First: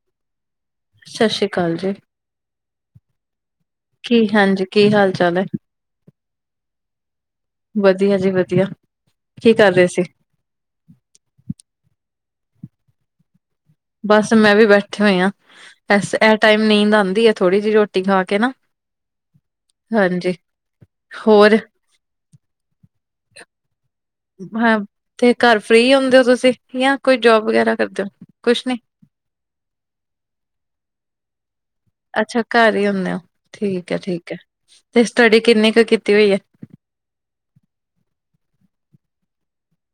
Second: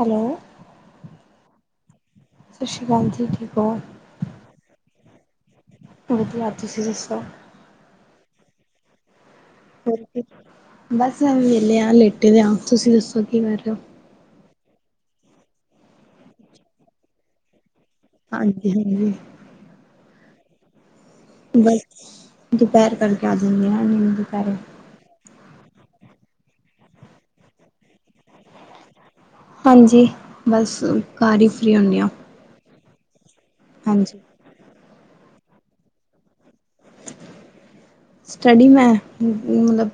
Hello, ਸਤਿ ਸ੍ਰੀ ਅਕਾਲ ਜੀ, ਸਤਿ ਸ਼੍ਰੀ ਅਕਾਲ ਜੀ ਠੀਕ ਹੋ ਕੀ ਹਾਂਜੀ ਕੀ ਹਾਲ ਚਾਲ ਐ? ਵਧੀਆ, ਤੁਸੀਂ ਦੱਸੋ? ਵਧੀਆ ਜੀ ਵਧੀਆ। ਕੀ ਕਰ ਰਹੇ ਹੋਰ ਸੀ ਜੀ ਬਸ ਵਿਹਲੇ ਆ ਲੇਟੇ ਦੇ ਆ ਤੁਸੀਂ ਦੱਸੋ ਕੀ ਕਰ ਰੇ ਔ? ਬਸ ਮੈਂ ਵੀ ਬੈਠੇ ਹੋਏ ਆ ਐਸ ਇਹ ਟਾਈਮ ਨੀਂਦ ਆਦੀ ਐ ਥੋੜ੍ਹੀ ਜਿਹੀ ਰੋਟੀ। ਰੋਟੀ ਖਾ ਕੇ ਨਾ, ਹਾਂਜੀ ਹਾਂਜੀ ਹਾਂਜੀ। ਹੋਰ ਬਸ, ਦੁਪਹਿਰ ਕਰਕੇ ਆ ਜਾਂਦੀ ਐ ਨਾ ਨੀਂਦ ਜੀ। ਹਾਂ, ਤੇ ਘਰ ਫ੍ਰਰੀ ਹੁੰਦੇ ਔ ਤੁਸੀਂ ਜਾਂ ਕੋਈ ਜੋਬ ਵਗੈਰਾ ਕਰਦੇ ਔ ਕੁਛ ਨੀ। ਹਾਂਜੀ, ਬਸ ਘਰ ਈ ਫ੍ਰੀ ਹੁਨੀ ਆ। ਅੱਛਾ ਘਰ ਹੀ ਹੁੰਦੇ ਔ, ਠੀਕ ਐ ਠੀਕ ਐ ਤੇ ਸਟੱਡੀ ਕਿੰਨੀ ਕੁ ਕੀਤੀ ਹੋਈ ਹੈ? ਸਟੱਡੀ ਮੈਂ ਮਤਲਬ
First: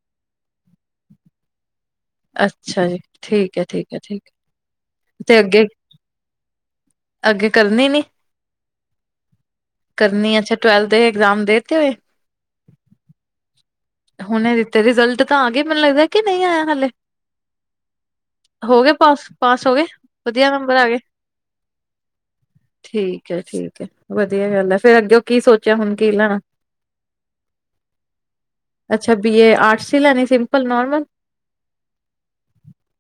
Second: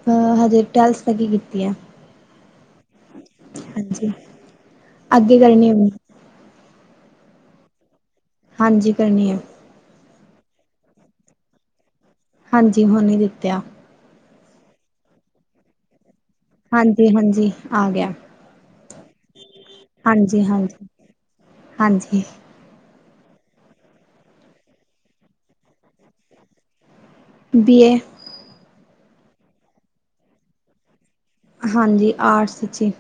ਹਜੇ ਟਵੈਲਥ ਤੱਕ ਕੀਤੀ ਐ। ਅੱਛਾ ਜੀ, ਠੀਕ ਐ ਠੀਕ ਐ ਹਾਂਜੀ ਠੀਕ ਐ ਤੇ ਅੱਗੇ। ਕਰਨੀ ਹੈ ਅੱਗੇ ਕਰਨੀ ਨੀ? ਹਾਂਜੀ ਕਰਨੀ ਐ। ਕਰਨੀ ਐ ਅੱਛਾ ਟਵੈਲਥ ਦੇ ਐਗਜ਼ਾਮ ਦੇ ਦੇਤੇ? ਹਾਂਜੀ, ਹੁਣੀ ਦਿੱਤੇ ਆ। ਹੁਣੇ ਦਿੱਤੇ ਰਿਜਲਟ ਤਾਂ ਆ ਗਏ ਮੈਨੂੰ ਲੱਗਦਾ। ਕਿ ਨਹੀਂ ਆਇਆ ਹਾਲੇ ਹਾਂਜੀ-ਹਾਂਜੀ ਆ ਗਿਆ, ਹੋ ਗਏ ਪਾਸ, ਪਾਸ ਹੋ ਗਏ ਹਾਂਜੀ ਵਧੀਆ ਨੰਬਰ ਆ ਹਾਂਜੀ ਗਏ। ਹਾਂਜੀ ਠੀਕ ਐ ਠੀਕ ਐ ਵਧੀਆ ਗੱਲ ਐ, ਫੇਰ ਅੱਗਿਓਂ ਕੀ ਸੋਚਿਆ ਹੁਣ ਕੀ ਲੈਣਾ। B A. ਅੱਛਾ ਬੀਏ ਆਰਟਸ ਹੀ ਲੈਣੀ ਸਿੰਪਲ ਨੋਰਮਲ। ਹਾਂਜੀ ਆਰਟਸ ਚ ਈ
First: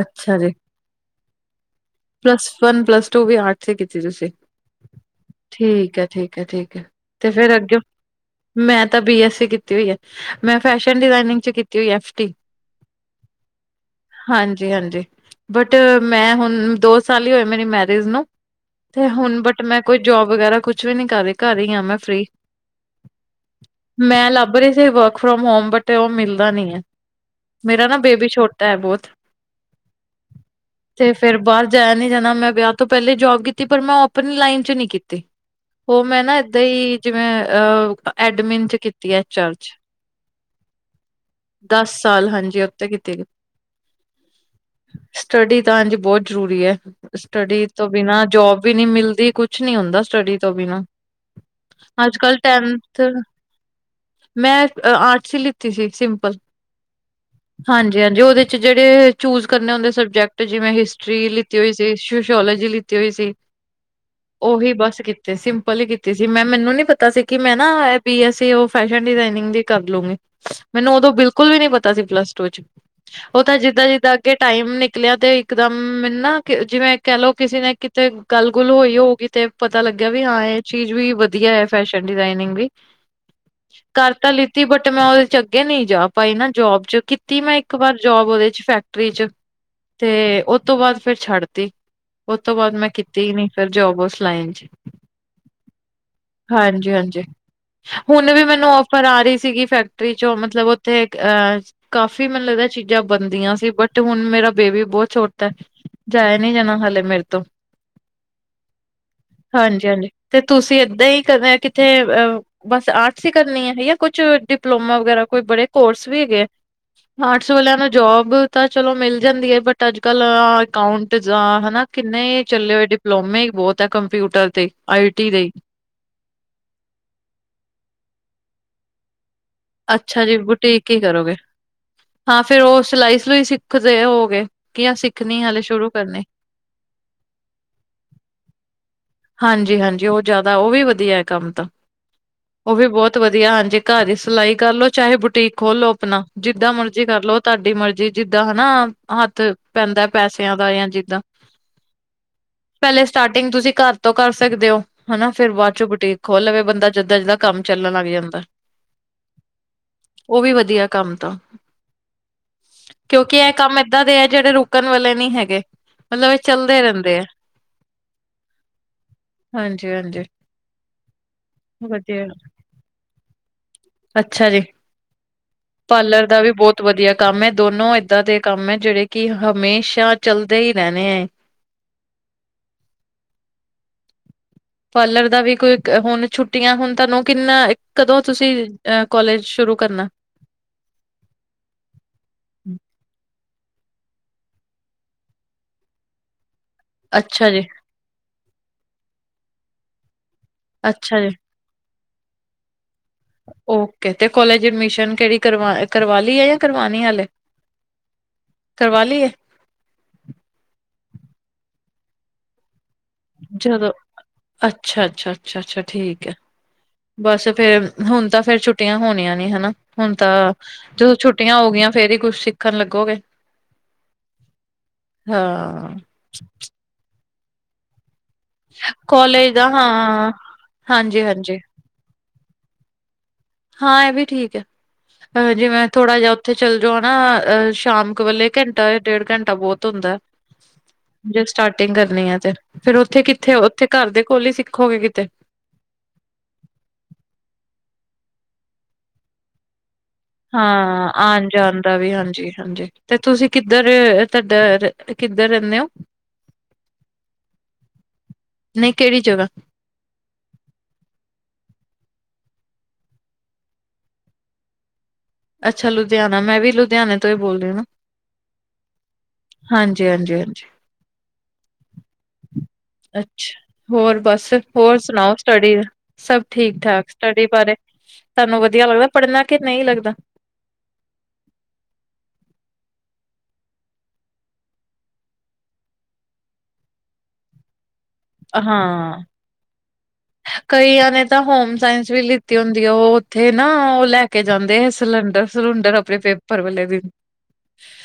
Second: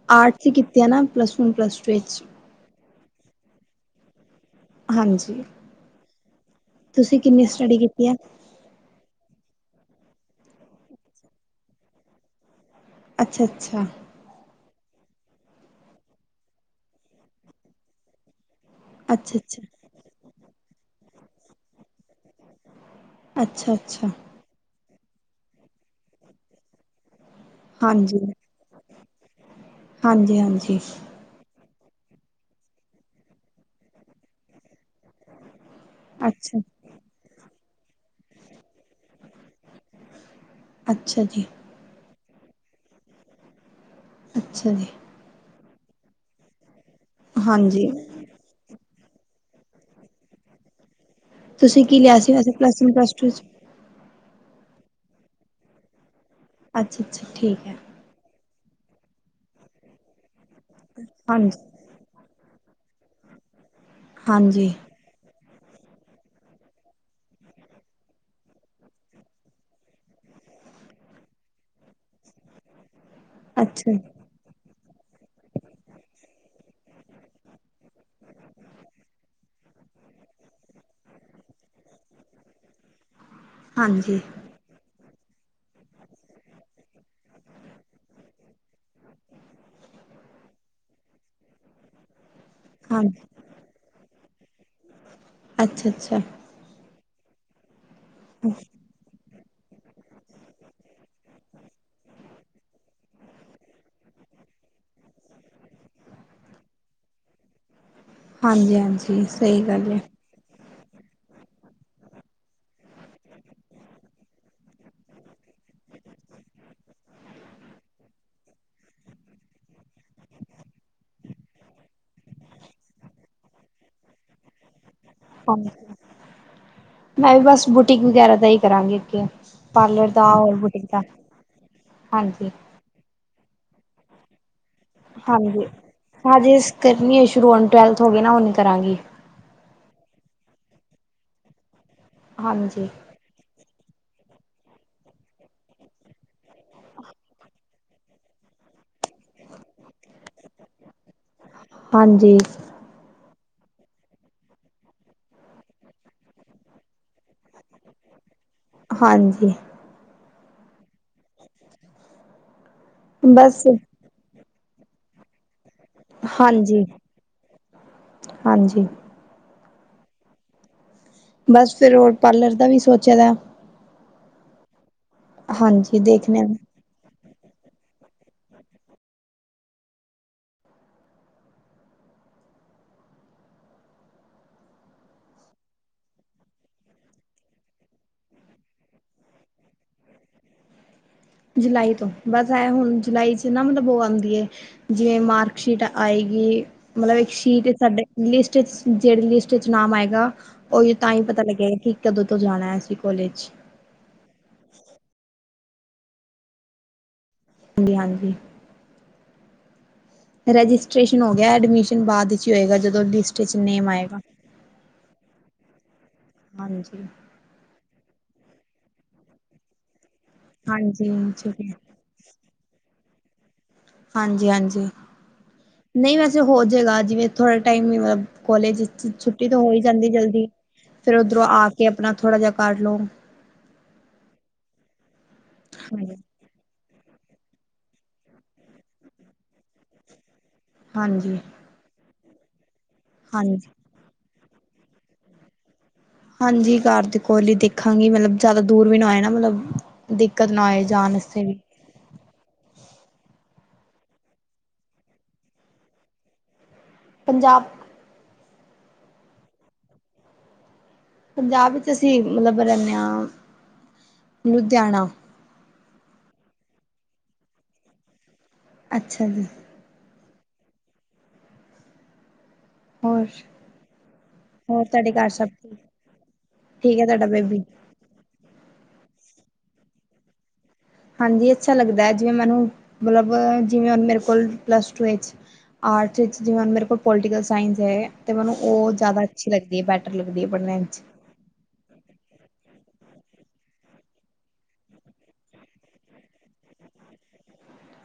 ਅੱਛਾ ਆਰਟਸ ਜੀ। ਹੀ ਕੀਤੇ ਆ ਨਾ ਪਲੱਸ ਵਨ ਪਲੱਸ ਟੂ ਵਿੱਚ। ਪਲੱਸ ਵਨ ਪਲੱਸ ਟੂ ਵੀ ਆਰਟਸ। 'ਚ ਕੀਤੀ ਤੁਸੀਂ। ਹਾਂਜੀ! ਠੀਕ ਹੈ, ਠੀਕ ਹੈ, ਠੀਕ ਹੈ, ਤੁਸੀਂ ਤੇ ਕਿੰਨੀ ਫੇਰ ਅੱਗੇ ਸਟੱਡੀ ਕੀਤੀ ਹੈ ਮੈਂ ਤਾਂ ਬੀ ਐੱਸ ਸੀ। ਕੀਤੀ ਹੋਈ ਹੈ। ਮੈਂ ਫੈਸ਼ਨ ਡਿਜ਼ਾਇਨਿੰਗ 'ਚ ਕੀਤੀ ਹੋਈ ਹੈ ਐਫ ਟੀ। ਅੱਛਾ, ਅੱਛਾ। ਹਾਂਜੀ, ਹਾਂਜੀ ਬਟ ਮੈਂ ਹੁਣ ਦੋ ਸਾਲ ਹੀ ਹੋਏ ਮੇਰੀ ਮੈਰਿਜ ਨੂੰ। ਤੇ ਅੱਛਾ ਅੱਛਾ ਹੁਣ ਬਟ ਮੈਂ ਕੋਈ ਜੋਬ ਵਗੈਰਾ ਕੁਛ ਵੀ ਨੀ ਕਰ ਰਹੀ ਘਰ ਹੀ ਆ ਮੈਂ ਫਰੀ। ਅੱਛਾ ਅੱਛਾ ਮੈਂ ਲੱਭ ਰਹੀ ਸੀ ਵਰਕ ਫਰੋਮ ਹੋਮ ਬਟ ਉਹ ਮਿਲਦਾ ਨੀ ਏ ਮੇਰਾ ਨਾ ਹਾਂਜੀ ਬੇਬੀ ਛੋਟਾ ਹੈ ਬਹੁਤ ਹਾਂਜੀ ਹਾਂਜੀ ਤੇ ਫੇਰ ਬਾਹਰ ਜਾਇਆ ਨੀ ਜਾਣਾ ਮੈਂ ਵਿਆਹ ਤੋਂ ਪਹਿਲੇ ਜੋਬ ਕੀਤੀ ਪਰ ਮੈਂ ਉਹ ਆਪਣੀ ਲਾਈਨ ਚ ਨੀ ਕੀਤੀ ਉਹ ਮੈਂ ਨਾ ਅੱਛਾ ਇਦਾਂ ਹੀ ਜਿਵੇਂ ਅ ਐਡਮਿਨ ਚ ਕੀਤੀ ਹੈ ਐਚ ਆਰ ਚ। ਅੱਛਾ ਜੀ ਦਸ ਸਾਲ ਹਾਂਜੀ ਉਥੇ ਕੀਤੇ ਅੱਛਾ ਜੀ ਸਟੱਡੀ ਤਾਂ ਹਾਂਜੀ ਬਹੁਤ ਜ਼ਰੂਰੀ ਹੈ ਸਟੱਡੀ ਹਾਂਜੀ ਤੋਂ ਬਿਨਾਂ ਜੋਬ ਵੀ ਨੀ ਮਿਲਦੀ ਕੁਛ ਨੀ ਹੁੰਦਾ ਸਟੱਡੀ ਤੋਂ ਬਿਨਾ ਤੁਸੀਂ ਕੀ ਅੱਜ ਲਿਆ ਸੀ ਕੱਲ ਵੈਸੇ plus one tenth plus two 'ਚ ਮੈਂ ਆਰਟਸ ਹੀ ਲਿੱਤੀ ਸੀ ਸਿੰਪਲ ਅੱਛਾ ਅੱਛਾ ਠੀਕ ਹੈ ਜੀ ਹਾਂਜੀ ਉਹਦੇ ਚ ਜਿਹੜੇ ਚੂਜ ਕਰਨੇ ਹੁੰਦੇ ਸਬਜੈਕਟ ਜਿਵੇਂ ਹਿਸਟਰੀ ਲਿੱਤੀ ਹਾਂਜੀ ਹੋਈ ਸੀ ਸੋਸ਼ੋਲੋਜੀ ਲਿੱਤੀ ਹੋਈ ਸੀ ਹਾਂਜੀ ਉਹੀ ਬਸ ਤੇ ਸਿੰਪਲ ਹੀ ਕੀਤੀ ਸੀ ਮੈਂ ਮੈਨੂੰ ਨੀ ਪਤਾ ਸੀ ਕਿ ਮੈਂ ਨਾ B S C fashion designing ਦੀ ਕਰ ਲਉਗੇ ਮੈਨੂੰ ਉਦੋਂ ਬਿਲਕੁਲ ਵੀ ਨੀ ਪਤਾ ਸੀ ਪਲੱਸ ਟੂ ਚ ਉਹ ਤਾਂ ਜਿੱਦਾਂ ਅੱਛਾ ਜਿਦਾਂ ਅੱਗੇ ਟਾਈਮ ਨਿਕਲਿਆ ਤੇ ਇਕਦਮ ਮੈਨੂੰ ਨਾ ਜਿਵੇਂ ਕਹਿਲੋ ਕਿਸੇ ਨੇ ਤੇ ਗੱਲ ਗੁੱਲ ਹੋਈ ਹੋਉਗੀ ਤੇ ਪਤਾ ਲੱਗਿਆ ਵੀ ਹਾਂ ਇਹ ਚੀਜ਼ ਵੀ ਵਧੀਆ ਹੈ ਫੈਸ਼ਨ ਡਿਜ਼ਾਇਨਿੰਗ ਵੀ ਕਰ ਹਾਂਜੀ ਤਾ ਲਿ ਲਿਤੀ ਬਟ ਮੈਂ ਉਹਦੇ ਚ ਅੱਗੇ ਨਹੀਂ ਜਾ ਪਾਈ ਨਾ ਜੋਬ ਚ ਕੀਤੀ ਮੈਂ ਇੱਕ ਵਾਰ ਜੋਬ ਉਹਦੇ ਚ ਫੈਕਟਰੀ ਚ ਤੇ ਉਹ ਤੋਂ ਬਾਅਦ ਫੇਰ ਛੱਡ ਤੀ ਉਹ ਤੋਂ ਬਾਅਦ ਮੈਂ ਹਾਂਜੀ ਕੀਤੀ ਹੀ ਨਹੀਂ ਫਿਰ ਜੋਬ ਉਸ ਲਾਈਨ 'ਚ ਅੱਛਾ ਅੱਛਾ ਹਾਂਜੀ ਹਾਂਜੀ ਹੁਣ ਵੀ ਮੈਨੂੰ ਫਰਾਰੀ ਸੀਗੀ ਫੈਕਟਰੀ ਚੋਂ ਮਤਲਬ ਉੱਥੇ ਇਕ ਅਹ ਕਾਫ਼ੀ ਮੈਨੂੰ ਲੱਗਦਾ ਚੀਜ਼ਾਂ ਬਣਦੀਆਂ ਸੀ ਬਟ ਹੁਣ ਮੇਰਾ ਬੇਬੀ ਬਹੁਤ ਛੋਟਾ ਜਾਇਆ ਨਹੀਂ ਜਾਣਾ ਹਾਲੇ ਮੇਰੇ ਤੋਂ ਹਾਂਜੀ ਹਾਂਜੀ ਸਹੀ ਹਾਂਜੀ ਗੱਲ ਏ ਹਾਂਜੀ ਤੇ ਤੁਸੀਂ ਏਦਾਂ ਹੀ ਕਦੇ ਕਿਥੇ ਅਹ ਬਸ ਆ ਸੀ ਕਰਨੀ ਹੈ ਜਾਂ ਕੁਛ ਡਿਪਲੋਮਾ ਵਗੈਰਾ ਕੋਈ ਬੜੇ ਕੋਰਸ ਵੀ ਹੈਗੇ ਆ ਆਰਟਸ ਵਾਲਿਆਂ ਨੂੰ ਜੋਬ ਤਾਂ ਚਲੋ ਮਿਲ ਜਾਂਦੀ ਹੈ ਬਟ ਅੱਜ ਕੱਲ ਅਕਾਊਂਟ ਜਾਂ ਹਨਾ ਕਿੰਨੇ ਚੱਲੇ ਹੋਏ ਡਿਪਲੋਮੇ ਈ ਬਹੁਤ ਹੈ ਕੰਪਿਊਟਰ ਤੇ ਆਈ ਟੀ ਦੇ ਹਾਂ ਮੈਂ ਵੀ ਬਸ ਬੁਟੀਕ ਵਗੈਰਾ ਦਾ ਹੀ ਕਰਾਂਗੀ ਅੱਗੇ ਪਾਰਲਰ ਅੱਛਾ ਦਾ ਜੀ ਔਰ ਬੁਟੀਕ ਹੀ ਦਾ ਕਰੋਗੇ ਹਾਂ ਹਾਂਜੀ ਫੇਰ ਉਹ ਸਿਲਾਈ ਸਲੂਈ ਸਿੱਖਦੇ ਹੋਵੋਗੇ ਕਿਆ ਸਿੱਖਣੀ ਹਾਲੇ ਹਾਂਜੀ ਸ਼ੁਰੂ ਕਰਨੇ ਹਜੇ ਕਰਨੀ ਹੈ ਸ਼ੁਰੂ ਹੁਣ ਟਵੈਲਥ ਹੋ ਗਈ ਨਾ ਹੁਨ ਕਰਾਂਗੀ ਹਾਂਜੀ ਹਾਂਜੀ ਉਹ ਜ਼ਿਆਦਾ ਉਹ ਵੀ ਵਧੀਆ ਹੈ ਕੰਮ ਤਾਂ ਉਹ ਵੀ ਹਾਂਜੀ ਬਹੁਤ ਬਹੁਤ ਵਧੀਆ ਹਾਂਜੀ ਘਰ ਦੀ ਸਿਲਾਈ ਕਰਲੋ ਚਾਹੇ ਬੁਟੀਕ ਖੋਲ ਲੋ ਆਪਣਾ ਜਿੱਦਾਂ ਮਰਜ਼ੀ ਕਰ ਲੋ ਤੁਹਾਡੀ ਮਰਜ਼ੀ ਜਿੱਦਾਂ ਹਨਾ ਹੱਥ ਪੈਂਦਾ ਪੈਸਿਆਂ ਦਾ ਜਾਂ ਜਿੱਦਾਂ, ਹਾਂਜੀ। ਪਹਿਲੇ ਸਟਾਰਟਿੰਗ ਤੁਸੀਂ ਘਰ ਤੋਂ ਕਰ ਸਕਦੇ ਹੋ ਹਨਾ ਫੇਰ ਬਾਅਦ ਚੋਂ ਬੁਟੀਕ ਖੋਲ ਲਵੇ ਬੰਦਾ, ਜਿੱਦਾਂ ਜਿੱਦਾਂ ਕੰਮ ਚੱਲਣ ਲੱਗ ਜਾਂਦਾ। ਹਾਂਜੀ ਉਹ ਵੀ ਵਧੀਆ, ਕੰਮ ਤਾਂ ਕਿਉਂਕਿ ਇਹ ਬਸ ਕੰਮ ਏਦਾਂ ਦੇ ਹੈ ਜਿਹੜੇ ਰੁਕਣ ਵਾਲੇ ਨਹੀ ਹੈਗੇ। ਮਤਲਬ ਇਹ ਚੱਲਦੇ ਹਾਂਜੀ, ਰਹਿੰਦੇ ਆ ਹਾਂਜੀ। ਹਾਂਜੀ, ਹਾਂਜੀ। ਬਸ ਫਿਰ ਹੋਰ ਵਧੀਆ ਪਾਰਲਰ ਦਾ ਵੀ ਸੋਚੇ ਦਾ, ਅੱਛਾ ਜੀ। ਹਾਂਜੀ ਪਾਰਲਰ ਦਾ ਦੇਖਣੇ ਵੀ ਆ ਬਹੁਤ, ਵਧੀਆ ਕੰਮ ਹੈ ਦੋਨੋ ਇੱਹਦਾਂ ਦੇ ਕੰਮ ਹੈ ਜਿਹੜੇ ਕਿ ਹਮੇਸ਼ਾ ਚੱਲਦੇ ਹੀ ਰਹਣੇ ਹੈ। ਪਾਰਲਰ ਦਾ ਵੀ ਕੋਈ ਹੁਣ ਛੁੱਟੀਆਂ ਹੁਣ ਤੁਹਾਨੂੰ ਕਿੰਨਾ ਕਦੋਂ ਤੁਸੀਂ ਅ ਕੋਲਜ ਸ਼ੁਰੂ ਕਰਨਾ। ਜੁਲਾਈ ਤੋਂ ਬਸ ਇਹ ਹੁਣ ਜੁਲਾਈ ਚ ਨਾ ਮਤਲਬ ਉਹ ਆਂਦੀ ਏ। ਜਿਵੇਂ ਮਾਰਕਸ਼ੀਟ ਆਏਗੀ। ਮਤਲਬ ਇੱਕ ਅੱਛਾ ਜੀ ਸ਼ੀਟ ਸਾਡੇ ਲਿਸਟ ਜਿਹੜੀ ਲਿਸਟ ਚ ਨਾਮ ਆਏਗਾ। ਉਹੀ ਤਾਂ ਅੱਛਾ ਹੀ ਤਾ ਜੀ ਪਤਾ ਲੱਗੇ ਗਾ ਕਿ ਕਦੋਂ ਤੋਂ ਜਾਣਾ ਅਸੀ ਕੋਲੇਜ, ਓਕੇ ਤੇ ਕੋਲੇਜ ਐਡਮਿਸ਼ਨ ਕਿਹੜੀ ਕਰਵਾ ਕਰਵਾ ਲਈ ਏ ਯਾ ਕਰਵਾਣੀ ਏ ਹਲੇ, ਹਾਂਜੀ, ਹਾਂਜੀ ਕਰਵਾ ਲੀ ਏ, ਰਜਿਸਟ੍ਰੇਸ਼ਨ ਹੋ ਗਿਆ ਐਡਮਿਸ਼ਨ ਬਾਅਦ ਵਿੱਚ ਹੀ ਹੋਏਗਾ ਜਦੋਂ ਲਿਸਟ, ਚ ਨੇਮ ਜਦੋਂ ਆਏਗਾ ਅੱਛਾ, ਅੱਛਾ, ਅੱਛਾ ਅੱਛਾ ਠੀਕ ਹੈ ਹਾਂਜੀ ਬਸ ਫੇਰ, ਹੁਣ ਤਾਂ ਫੇਰ ਛੁੱਟੀਆਂ ਹੋਣੀਆਂ ਨੇ ਹਨਾ ਹੁਣ ਤਾਂ ਹਾਂਜੀ ਜਦੋਂ ਛੁੱਟੀਆਂ ਹੋ ਠੀਕ ਗਈਆਂ। ਫ਼ੇਰ ਈ ਕੁਛ ਸਿੱਖਨ ਲੱਗੋਗੇ। ਹਾਂਜੀ-ਹਾਂਜੀ, ਹਾਂ ਨਈ ਵੈਸੇ ਹੋਜੇਗਾ ਜਿਵੇਂ ਥੋੜੇ ਟਾਈਮ ਵੀ ਮਤਲਬ ਕੋਲੇਜ ਛੁੱਟੀ ਕੋਲਜ ਤੇ ਦਾ ਹੋ ਈ ਜਾਂਦੀ ਹਾਂ ਜਲਦੀ, ਫੇਰ ਹਾਂਜੀ ਓਦਰੋਂ ਹਾਂਜੀ ਆ ਕੇ ਆਪਨਾ ਥੋੜਾ ਜਾ ਕਰ ਲੋ। ਹਾਂ ਐ ਵੀ ਠੀਕ ਐ, ਅ ਜਿਵੇਂ ਹਾਂਜੀ ਥੋੜਾ ਜਾ ਓਥੇ ਚੱਲਜੋ ਹਨਾ ਅ ਸ਼ਾਮ ਕ ਵੇਲੇ ਘੰਟਾ ਜਾਂ ਡੇਢ ਘੰਟਾ ਬੋਤ ਹੁੰਦੈ। ਹਾਂਜੀ ਜੇ ਸਟਾਟਿੰਗ ਕਰਨੀ ਐ ਤੇ ਫੇਰ ਓਥੇ ਕਿੱਥੇ ਹਾਂਜੀ, ਓਥੇ ਘਰ ਦੇ ਕੋਲ ਈ ਸਿੱਖੋਗੇ ਕਿਤੇ। ਹਾਂਜੀ ਘਰ ਦੇ ਕੋਲ ਈ ਦੇਖਾਂਗੀ ਮਤਲਬ ਜਾਦਾ ਦੂਰ ਵੀ ਨਾ ਹੋਏ ਨਾ ਮਤਲਬ। ਦਿੱਕਤ ਨਾ ਆਏ ਹਾਂ ਜਾਣ ਵਾਸਤੇ ਆਨ ਵੀ ਜਾਨ ਦਾ ਵੀ ਹਾਂਜੀ-ਹਾਂਜੀ ਤੇ ਤੁਸੀਂ ਕਿੱਦਰ ਤਾਡਾ ਕਿੱਦਰ ਰੈਂਦੇ ਓਂ। [inaudible] ਪੰਜਾਬ ਨਈਂ ਕੇੜੀ ਜਗਾ ਪੰਜਾਬ ਵਿੱਚ ਅਸੀਂ ਮਤਲਬ ਰੈਂਨੇ ਆਂ, ਲੁਧਿਆਣਾ ਅੱਛਾ ਲੁਧਿਆਣਾ ਮੈਂ ਵੀ ਲੁਧਿਆਣੇ ਤੋਂ ਈ ਬੋਲ ਰਈ ਆਂ ਨਾ। ਅੱਛਾ ਜੀ। ਹਾਂਜੀ-ਹਾਂਜੀ-ਹਾਂਜੀ। ਹੋਰ ਅੱਛਾ, ਹੋਰ ਬਸ ਹੋਰ ਤੁਹਾਡੇ ਘਰ ਸਨਾਓ ਸਭ ਸਟੱਡੀ, ਠੀਕ ਸਬ ਠੀਕ ਹੈ ਠਾਕ ਤੁਹਾਡਾ ਸਟੱਡੀ ਬੇਬੀ ਬਾਰੇ ਤਾਨੂੰ ਵਦੀਆ ਲੱਗਦਾ ਪੜਨਾ ਕੇ ਨਈਂ ਲੱਗਦਾ। ਹਾਂਜੀ ਅੱਛਾ ਲੱਗਦੈ ਜਿਵੇਂ ਮੈਨੂੰ ਮਤਲਬ ਜਿਵੇਂ ਮੇਰੇ ਕੋਲ ਪਲੱਸ ਟੂ ਵਿੱਚ ਆਰਟਸ ਦੇ ਵਿੱਚ ਜਿਵੇਂ ਮੇਰੇ ਕੋਲ ਪੋਲੀਟੀਕਲ ਸਾਇੰਸ ਐ। ਤੇ ਮੈਨੂੰ ਓ ਹਾਂ ਜਾਦਾ ਅੱਛੀ ਲੱਗਦੀ ਏ ਬੈਟਰ ਲੱਗਦੀ ਏ ਪੜਨੇ ਵਿੱਚ। ਕਈਆਂ ਨੇ ਤਾਂ ਹੋਮ ਸਾਇੰਸ ਵੀ ਲਿੱਤੀ ਹੁੰਦੀ ਐ ਓ ਓਥੇ ਨਾ ਓ ਲੈ ਕੇ ਜਾਂਦੇ ਐ ਸਿਲੰਡਰ ਸੁਲੰਡਰ ਆਪਨੇ ਪੇਪ ਪਰ ਵੇਲੇ ਵੀ।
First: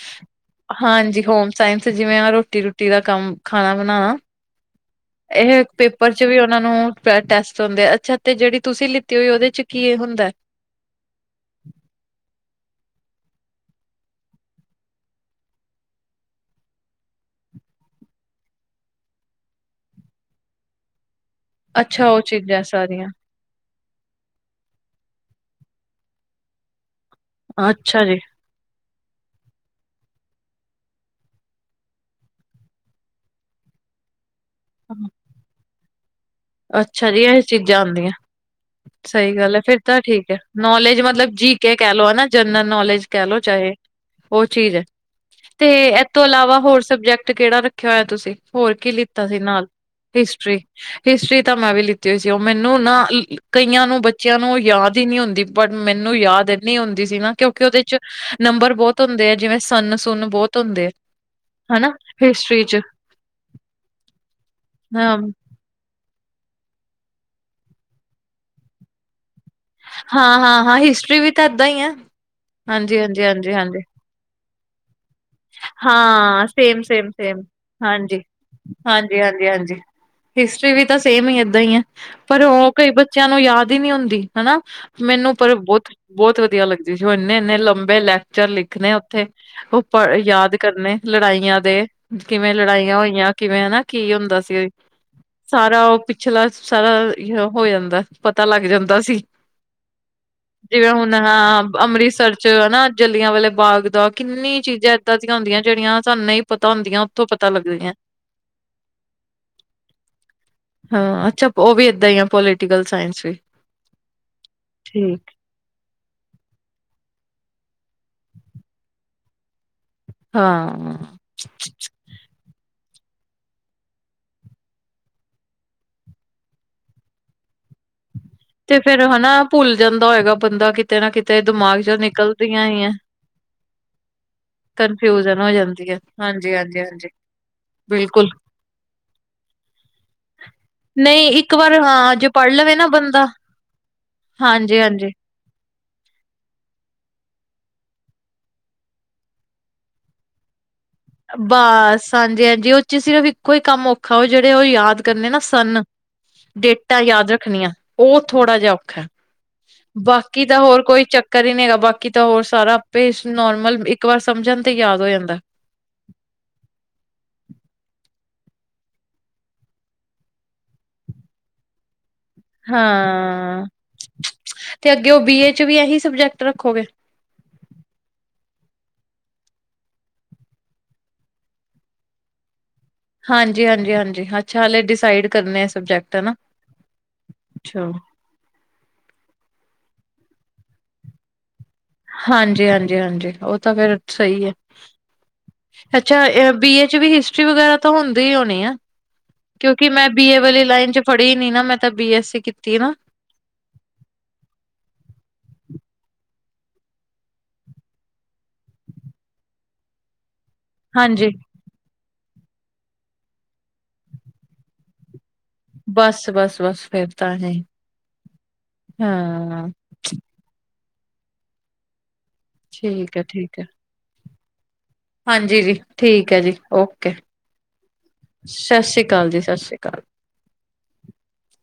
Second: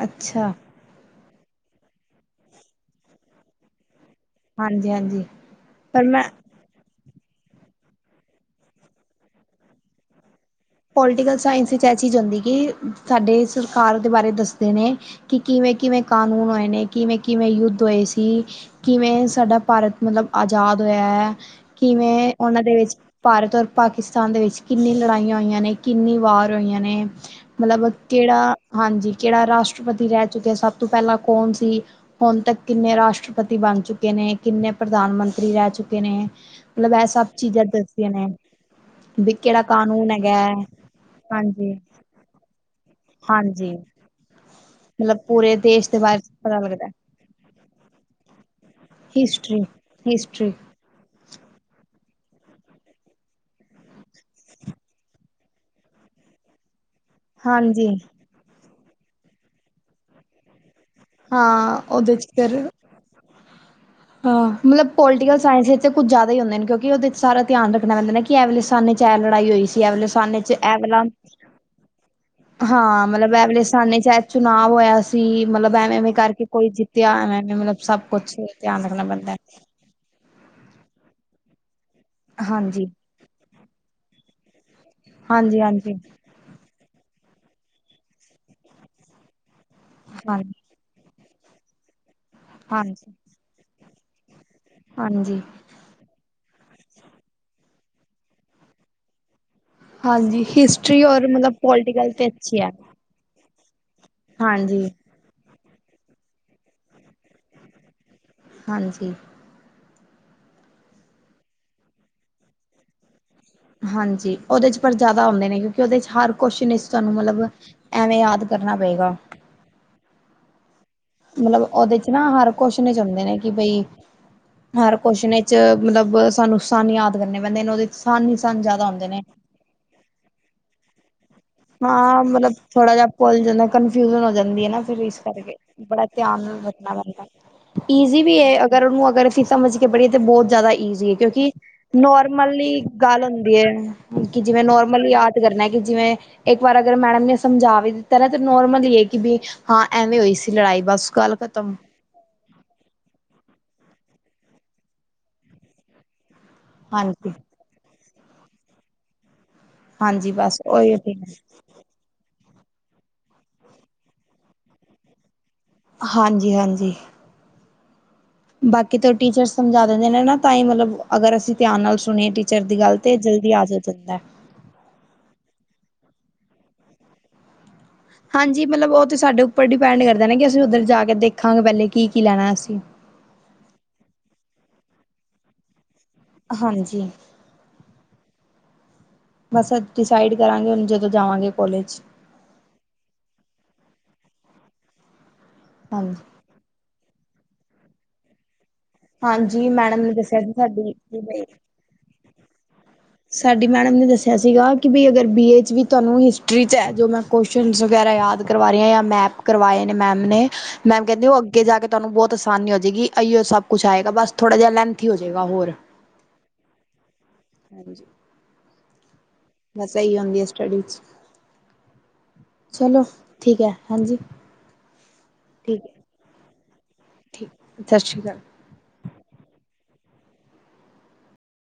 ਅੱਛਾ ਹਾਂਜੀ ਹੋਮ ਸਾਇੰਸ ਜਿਵੇਂ ਰੋਟੀ ਰੂਟੀ ਦਾ ਕੰਮ ਖਾਣਾ ਬਣਾਣਾ ਹਾਂਜੀ ਹਾਂਜੀ ਇਹ ਇੱਕ ਪਰ ਪੇਪਰ ਚ ਮੈਂ ਵੀ ਨੂੰ ਟੈਸਟ ਹੁੰਦੇ ਅੱਛਾ ਤੇ ਜਿਹੜੀ ਤੁਸੀਂ ਲਿੱਤੀ ਹੋਈ ਉਹਦੇ ਚ ਕੀ ਹੁੰਦੈ ਪੋਲੀਟੀਕਲ ਸਾਇੰਸ ਵਿੱਚ ਇਹ ਚੀਜ਼ ਹੋੰਦੀ ਕਿ ਸਾਡੇ ਸਰਕਾਰ ਦੇ ਬਾਰੇ ਦੱਸਦੇ ਨੇ ਕਿ ਕਿਵੇਂ ਕਿਵੇਂ ਕਾਨੂੰਨ ਹੋਏ ਨੇ ਕਿਵੇਂ ਕਿਵੇਂ ਯੁੱਧ ਹੋਏ ਸੀ ਕਿਵੇਂ ਸਾਡਾ ਭਾਰਤ ਮਤਲਬ ਆਜ਼ਾਦ ਹੋਇਆ ਹੈ ਅੱਛਾ ਉਹ ਕਿਵੇਂ ਉਹਨਾਂ ਚੀਜ਼ਾਂ ਦੇ ਵਿੱਚ ਸਾਰੀਆਂ ਭਾਰਤ ਔਰ ਪਾਕਿਸਤਾਨ ਦੇ ਵਿੱਚ ਕਿੰਨੀ ਲੜਾਈਆਂ ਹੋਈਆਂ ਨੇ ਕਿੰਨੀ ਵਾਰ ਹੋਈਆਂ ਨੇ ਮਤਲਬ ਅੱਛਾ ਜੀ ਕਿਹੜਾ ਹਾਂਜੀ ਕਿਹੜਾ ਰਾਸ਼ਟਰਪਤੀ ਰੈ ਚੁੱਕਿਆ ਸਭ ਤੋਂ ਪੈਲਾਂ ਕੌਣ ਸੀ ਹੁਣ ਤੱਕ ਕਿੰਨੇ ਰਾਸ਼ਟਰਪਤੀ ਬਣ ਚੁੱਕੇ ਨੇ ਕਿੰਨੇ ਪ੍ਰਧਾਨ ਮੰਤਰੀ ਰਹਿ ਚੁੱਕੇ ਨੇ ਮਤਲਬ ਅੱਛਾ ਜੀ ਸਭ ਇਹ ਚੀਜ਼ਾਂ ਦੱਸਦੀਆਂ ਆਂਦੀਆਂ ਨੇ ਵੀ ਸਹੀ ਗੱਲ ਕਿਹੜਾ ਫੇਰ ਤਾਂ ਕਾਨੂੰਨ ਠੀਕ ਠੀਕ ਹੈਗਾ ਹੈ ਨੌਲੇਜ ਮਤਲਬ ਜੀ ਹਾਂਜੀ, ਕੇ ਕਹਿ ਲੋ ਹਨਾ ਜਨਰਲ ਨੌਲੇਜ ਕਹਿ ਲੋ ਹਾਂਜੀ ਚਾਹੇ ਉਹ ਚੀਜ਼ ਹੈ ਮਤਲਬ ਪੂਰੇ ਤੇ ਦੇਸ਼ ਦੇ ਇਹ ਬਾਰੇ ਤੋਂ ਇਲਾਵਾ ਪਤਾ ਹੋਰ ਲੱਗਦਾ ਸਬਜੈਕਟ ਕਿਹੜਾ ਰੱਖਿਆ ਹੋਇਆ ਤੁਸੀਂ ਹੋਰ ਕੀ ਲਿੱਤਾ ਸੀ ਹਿਸਟਰੀ, ਨਾਲ ਹਿਸਟਰੀ ਹਿਸਟਰੀ ਤਾਂ ਮੈਂ ਵੀ ਲਿੱਤੀ ਹੋਈ ਸੀ ਉਹ ਮੈਨੂੰ ਨਾ ਕਈਆਂ ਨੂੰ ਬੱਚਿਆਂ ਨੂੰ ਯਾਦ ਹੀ ਨਹੀਂ ਹੁੰਦੀ ਬਟ ਮੈਨੂੰ ਯਾਦ ਏ। ਨਹੀਂ ਹੁੰਦੀ ਸੀ ਨਾ ਕਿਉਂਕਿ ਉਹਦੇ ਹਾਂਜੀ ਚ ਨੰਬਰ ਬਹੁਤ ਹੁੰਦੇ ਆ ਜਿਵੇਂ ਸੰਨ ਸੁਨ ਬੋਤ ਹੁੰਦੇ ਆ। ਹਾਂ ਹਨਾ ਉਹਦੇ ਚ ਫਿਰ ਹਿਸਟਰੀ ਚ ਹਾਂ ਮਤਲਬ ਹਾਂ ਪੋਲੀਟੀਕਲ ਸਾਇੰਸ ਵਿੱਚ। ਤੇ ਕੁੱਝ ਜਿਆਦਾ ਹੀ ਹੁੰਦੇ ਨੇ ਕਿਉਂਕਿ ਉਹਦੇ ਸਾਰਾ ਧਿਆਨ ਰੱਖਣਾ ਪੈਂਦਾ ਨੇ ਕਿ ਐ ਵਾਲੇ ਸੰਨ ਵਿੱਚ ਐ ਲੜਾਈ ਹੋਈ ਸੀ। ਕਿ ਐ ਵਾਲੇ ਹਾਂ ਸੰਨ ਚ ਹਾਂ ਐ ਹਾਂ ਵਲਾ ਹਿਸਟਰੀ ਵੀ ਤਾਂ ਏਦਾਂ ਹੀ ਹੈ ਹਾਂਜੀ ਹਾਂ ਹਾਂਜੀ ਮਤਲਬ ਐ ਹਾਂਜੀ ਵਾਲੇ ਹਾਂਜੀ ਸੰਨ ਚ ਚੁਨਾਵ ਹੋਇਆ ਸੀ। ਐਵੇ‍‍, ਐਵੇਂ ਕਰਕੇ ਹਾਂ ਕੋਈ ਸੇਮ ਸੇਮ ਜਿੱਤਿਆ ਐਵੇ, ਸੇਮ ਐਵੇਂ ਮਤਲਬ ਸਭ ਹਾਂਜੀ ਕੁੱਛ ਧਿਆਨ ਰੱਖਣਾ ਹਾਂਜੀ ਪੈਂਦਾ। ਹਾਂਜੀ ਹਾਂਜੀ ਹਿਸਟਰੀ ਵੀ ਤਾਂ ਸੇਮ ਹੀ ਏਦਾਂ ਹੀ ਹੈ ਪਰ ਉਹ ਹਾਂਜੀ, ਕਈ ਬੱਚਿਆਂ ਨੂੰ ਯਾਦ ਹੀ ਨਹੀਂ ਹੁੰਦੀ ਹਨਾ। ਮੈਨੂੰ ਪਰ ਹਾਂਜੀ, ਬੋਤ ਹਾਂਜੀ, ਬੋਤ ਵਧੀਆ ਲੱਗਦੀ ਜੋ ਉਹ ਇੰਨੇ, ਇੰਨੇ ਲੰਬੇ ਲੈਕਚਰ ਲਿਖਣੇ ਉੱਥੇ ਹਾਂਜੀ, ਯਾਦ ਕਰਨੇ ਲੜਾਈਆਂ ਦੇ ਕਿਵੇਂ ਲੜਾਈਆਂ ਹਾਂਜੀ, ਹੋਈਆਂ ਕਿਵੇਂ ਹਨਾ ਕੀ ਹੁੰਦਾ ਸੀ। ਹਾਂਜੀ। ਸਾਰਾ ਉਹ ਪਿਛਲਾ ਸਾਰਾ ਹੋ ਜਾਂਦਾ ਪਤਾ ਲੱਗ ਜਾਂਦਾ ਸੀ। ਹਾਂਜੀ ਜਿਵੇਂ ਹਿਸਟਰੀ ਹੁਣ ਔਰ ਮਤਲਬ ਹਾਂ ਪੋਲੀਟੀਕਲ ਤੇ ਅੰਮ੍ਰਿਤਸਰ ਚ ਅੱਛੀ ਹੈ। ਨਾ ਜਲਿਆਂ ਵਾਲੇ ਬਾਗ ਦਾ ਕਿੰਨੀ ਚੀਜ਼ ਹਾਂਜੀ ਕਿਦਾਂ ਦੀਆਂ ਹੁੰਦੀਆਂ ਜਿਹੜੀਆਂ ਸਾਨੂੰ ਨਹੀਂ ਪਤਾ ਹੁੰਦੀਆਂ ਉੱਥੋਂ ਪਤਾ ਲੱਗਦੀਆਂ। ਹਾਂਜੀ। ਹਾਂ ਅੱਛਾ ਉਹ ਵੀ ਏਦਾਂ ਹੀ ਆ ਪੋਲੀਟੀਕਲ ਸਾਇੰਸ ਵੀ ਹਾਂਜੀ ਉਹਦੇ ਚ ਪਰ ਠੀਕ ਜ਼ਿਆਦਾ ਆਉਂਦੇ ਨੇ ਕਿ ਕਿ ਉਹਦੇ ਚ ਹਰ ਕੋਸ਼ ਚਨ ਇਸ ਤੁਹਾਨੂੰ ਮਤਲਬ ਐਵੇਂ ਯਾਦ ਕਰਨਾ ਪਏਗਾ। ਹਾਂ। ਮਤਲਬ ਉਹਦੇ ਚ ਨਾ ਹਰ ਕੁਸ਼ ਚ ਨ ਚ ਹੁੰਦੇ ਨੇ ਕਿ ਬਈ ਹਰ ਕੋਸ਼ਨ ਵਿੱਚ ਮਤਲਬ ਸਾਨੂੰ ਸੰਨ ਯਾਦ ਕਰਨੇ ਪੈਂਦੇ ਨੇ ਉਹਦੇ ਸੰਨ ਤੇ ਫੇਿਰ ਹਨਾ ਭੁੱਲ ਜਾਂਦਾ ਹੋਏਗਾ ਬੰਦਾ ਕਿਤੇ ਨਾ ਕਿਤੇ ਦਿਮਾਗ ਚੋਂ ਹਾਂ ਮਤਲਬ ਨਿਕਲਦੀਆਂ ਹੀ ਹੈ। ਥੋੜਾ ਜਿਹਾ ਭੁੱਲ ਜਾਂਦਾ ਕੰਨਫਿਊਜਨ ਹੋ ਜਾਂਦੀ ਹੈ ਨਾ ਫਿਰ ਇਸ ਕਨਫਿਊਜਨ ਹੋ ਕਰਕੇ ਜਾਂਦੀ ਹੈ। ਬੜਾ ਧਿਆਨ ਹਾਂਜੀ, ਨੂੰ ਹਾਂਜੀ, ਰੱਖਣਾ ਹਾਂਜੀ। ਪੈਂਦਾ। ਈਜ਼ੀ ਬਿਲਕੁਲ ਵੀ ਹੈ ਅਗਰ ਉਹਨੂੰ ਅਗਰ ਅਸੀਂ ਸਮਝ ਕੇ ਪੜ੍ਹੀਏ ਤਾਂ ਬਹੁਤ ਜ਼ਿਆਦਾ ਈਜ਼ੀ ਹੈ ਨਹੀਂ ਕਿਉਂਕਿ ਇੱਕ ਵਾਰ ਹਾਂ ਜੇ ਨੋਰਮਲ ਮਲਬ ਪੜ੍ਹ ਲਵੇ ਕੀ ਨਾ ਗੱਲ ਬੰਦਾ ਹੁੰਦੀ ਹੈ ਕਿ ਜਿਵੇਂ ਹਾਂਜੀ, ਨੋਰਮਲ ਹਾਂਜੀ। ਯਾਦ ਕਰਨਾ ਕਿ ਜਿਵੇਂ ਇੱਕ ਵਾਰ ਅਗਰ ਮੈਡਮ ਨੇ ਸਮਝਾ ਵੀ ਦਿੱਤਾ ਨਾ ਤਾਂ ਨੋਰਮਲ ਇਹ ਕਿ ਵੀ ਹਾਂ ਐਵੇਂ ਹੋਈ ਸੀ ਲੜਾਈ ਬਸ ਗੱਲ ਖਤਮ ਬਸ ਹਾਂਜੀ ਹਾਂਜੀ ਉਹ ਚ ਸਿਰਫ਼ ਇੱਕੋ ਹੀ ਕੰਮ ਔਖਾ ਉਹ ਜਿਹੜੇ ਉਹ ਯਾਦ ਕਰਨੇ ਨਾ ਸੰਨ ਡੇਟਾਂ ਯਾਦ ਹਾਂਜੀ ਰੱਖਣੀਆਂ ਉਹ ਥੋੜ੍ਹਾ ਜਿਹਾ ਔਖਾ। ਹਾਂਜੀ ਬਾਕੀ ਤਾਂ ਬਸ ਔਰ ਉਹੀ ਕੋਈ ਚੱਕਰ ਹੀ ਨਹੀਂ ਹੈਗਾ ਬਾ ਕਿ ਤੇ ਹੋਰ ਸਾਰਾ ਆਪੇ ਨੋਰਮਲ ਇੱਕ ਵਾਰ ਸਮਝਣ ਤੇ ਯਾਦ ਹੋ ਜਾਂਦਾ। ਹਾਂਜੀ- ਹਾਂਜੀ। ਬਾਕੀ ਤਾਂ ਟੀਚਰ ਸਮਝਾ ਦਿੰਦੇ ਨੇ ਨਾ ਤਾਂਹੀ ਮਤਲਬ ਅਗਰ ਅਸੀਂ ਧਿਆਨ ਨਾਲ ਸੁਣੇ ਟੀ ਚਿਰ ਦੀ ਗੱਲ ਤੇ ਜਲਦੀ ਹਾਂ ਆਦ ਜਾਂਦਾ। ਤੇ ਅੱਗੇ ਉਹ ਬੀਏ 'ਚ ਵੀ ਇਹੀ ਸਬਜੈਕਟ ਰੱਖੋਗੇ? ਹਾਂਜੀ ਮਤਲਬ ਉਹ ਤਾਂ ਸਾਡੇ ਉੱਪਰ ਡਿਪੈਂਡ ਕਰਦਾ ਨਾ ਕਿ ਅਸੀਂ ਉੱਧਰ ਜਾ ਕੇ ਦੇਖਾਂਗੇ ਪਹਿਲੇ ਕੀ ਕੀ ਲੈਣਾ ਅਸੀਂ। ਹਾਂਜੀ ਹਾਂਜੀ ਹਾਂਜੀ ਅੱਛਾ ਹਾਲੇ ਡਿਸਾਈਡ ਕਰਨੇ ਆ ਸਬਜੈਕਟ ਹਨਾ। ਹ ਹਾਂਜੀ। ਅੱਛਾ। ਬਸ ਅ ਡਿਸਾਈਡ ਕਰਾਂਗੇ ਹੁਣ ਜਦੋਂ ਜਾਵਾਂਗੇ ਕੋਲੇਜ ਹਾਂਜੀ ਹਾਂਜੀ ਹਾਂਜੀ ਉਹ ਤਾਂ ਫੇਰ ਸਹੀ ਹੈ ਹਾਂਜੀ। ਅੱਛਾ ਬੀ ਏ ਇਹ 'ਚ ਵੀ ਹਿਸਟਰੀ ਵਗੈਰਾ ਤਾਂ ਹੁੰਦੀ ਹੀ ਹੋਣੀ ਆ ਹਾਂਜੀ ਕਿਉਂਕਿ ਮੈਡਮ ਮੈਂ ਨੇ ਬੀਏ ਦੱਸਿਆ ਸੀ ਵਾਲੀ ਲਾਈਨ ਸਾਡੀ 'ਚ ਫੜੀ ਬਈ ਨੀ ਨਾ ਮੈਂ ਤਾ ਬੀ ਐੱਸੀ ਕੀਤੀ ਨਾ। ਸਾਡੀ ਮੈਡਮ ਨੇ ਦੱਸਿਆ ਸੀਗਾ ਕਿ ਬਈ ਅਗਰ ਬੀ ਏ 'ਚ ਵੀ ਤੁਹਾਨੂੰ ਹਿਸਟਰੀ 'ਚ ਹੈ ਜੋ ਮੈਂ ਕੌਸ਼ਨਸ ਵਗੈਰਾ ਯਾਦ ਕਰਵਾ ਰਹੇ ਜਾਂ ਮੈਪ ਕਰਵਾਏ ਨੇ ਮੈਮ ਨੇ ਮੈਮ ਕਹਿੰਦੇ ਹਾਂਜੀ ਉਹ ਅੱਗ ਅੱਗੇ ਜਾ ਕੇ ਤੁਹਾਨੂੰ ਬਹੁਤ ਆਸਾਨੀ ਹੋ ਜਏਗੀ ਇਹੀਓ ਸਭ ਕੁਛ ਆਏਗਾ ਬਸ ਥੋੜ੍ਹਾ ਜਿਹਾ ਲੈਂਥੀ ਹੋ ਜਾਏਗਾ ਹੋਰ। ਬਸ ਬਸ ਬਸ ਫਿਰ ਤਾਂ ਨਹੀ ਹਾਂਜੀ। ਹਾਂ। ਬਸ ਇਹੀ ਹੁੰਦੀ ਸਟੱਡੀ 'ਚ ਚਲੋ ਠੀਕ ਹੈ ਹਾਂਜੀ। ਹਾਂਜੀ ਜੀ ਠੀਕ ਹੈ ਜੀ ਓਕੇ। ਠੀਕ ਸਸ਼੍ਰੀ ਅਕਾਲ। ਸਸ਼੍ਰੀ ਅਕਾਲ ਜੀ ਸਸ਼੍ਰੀ ਅਕਾਲ।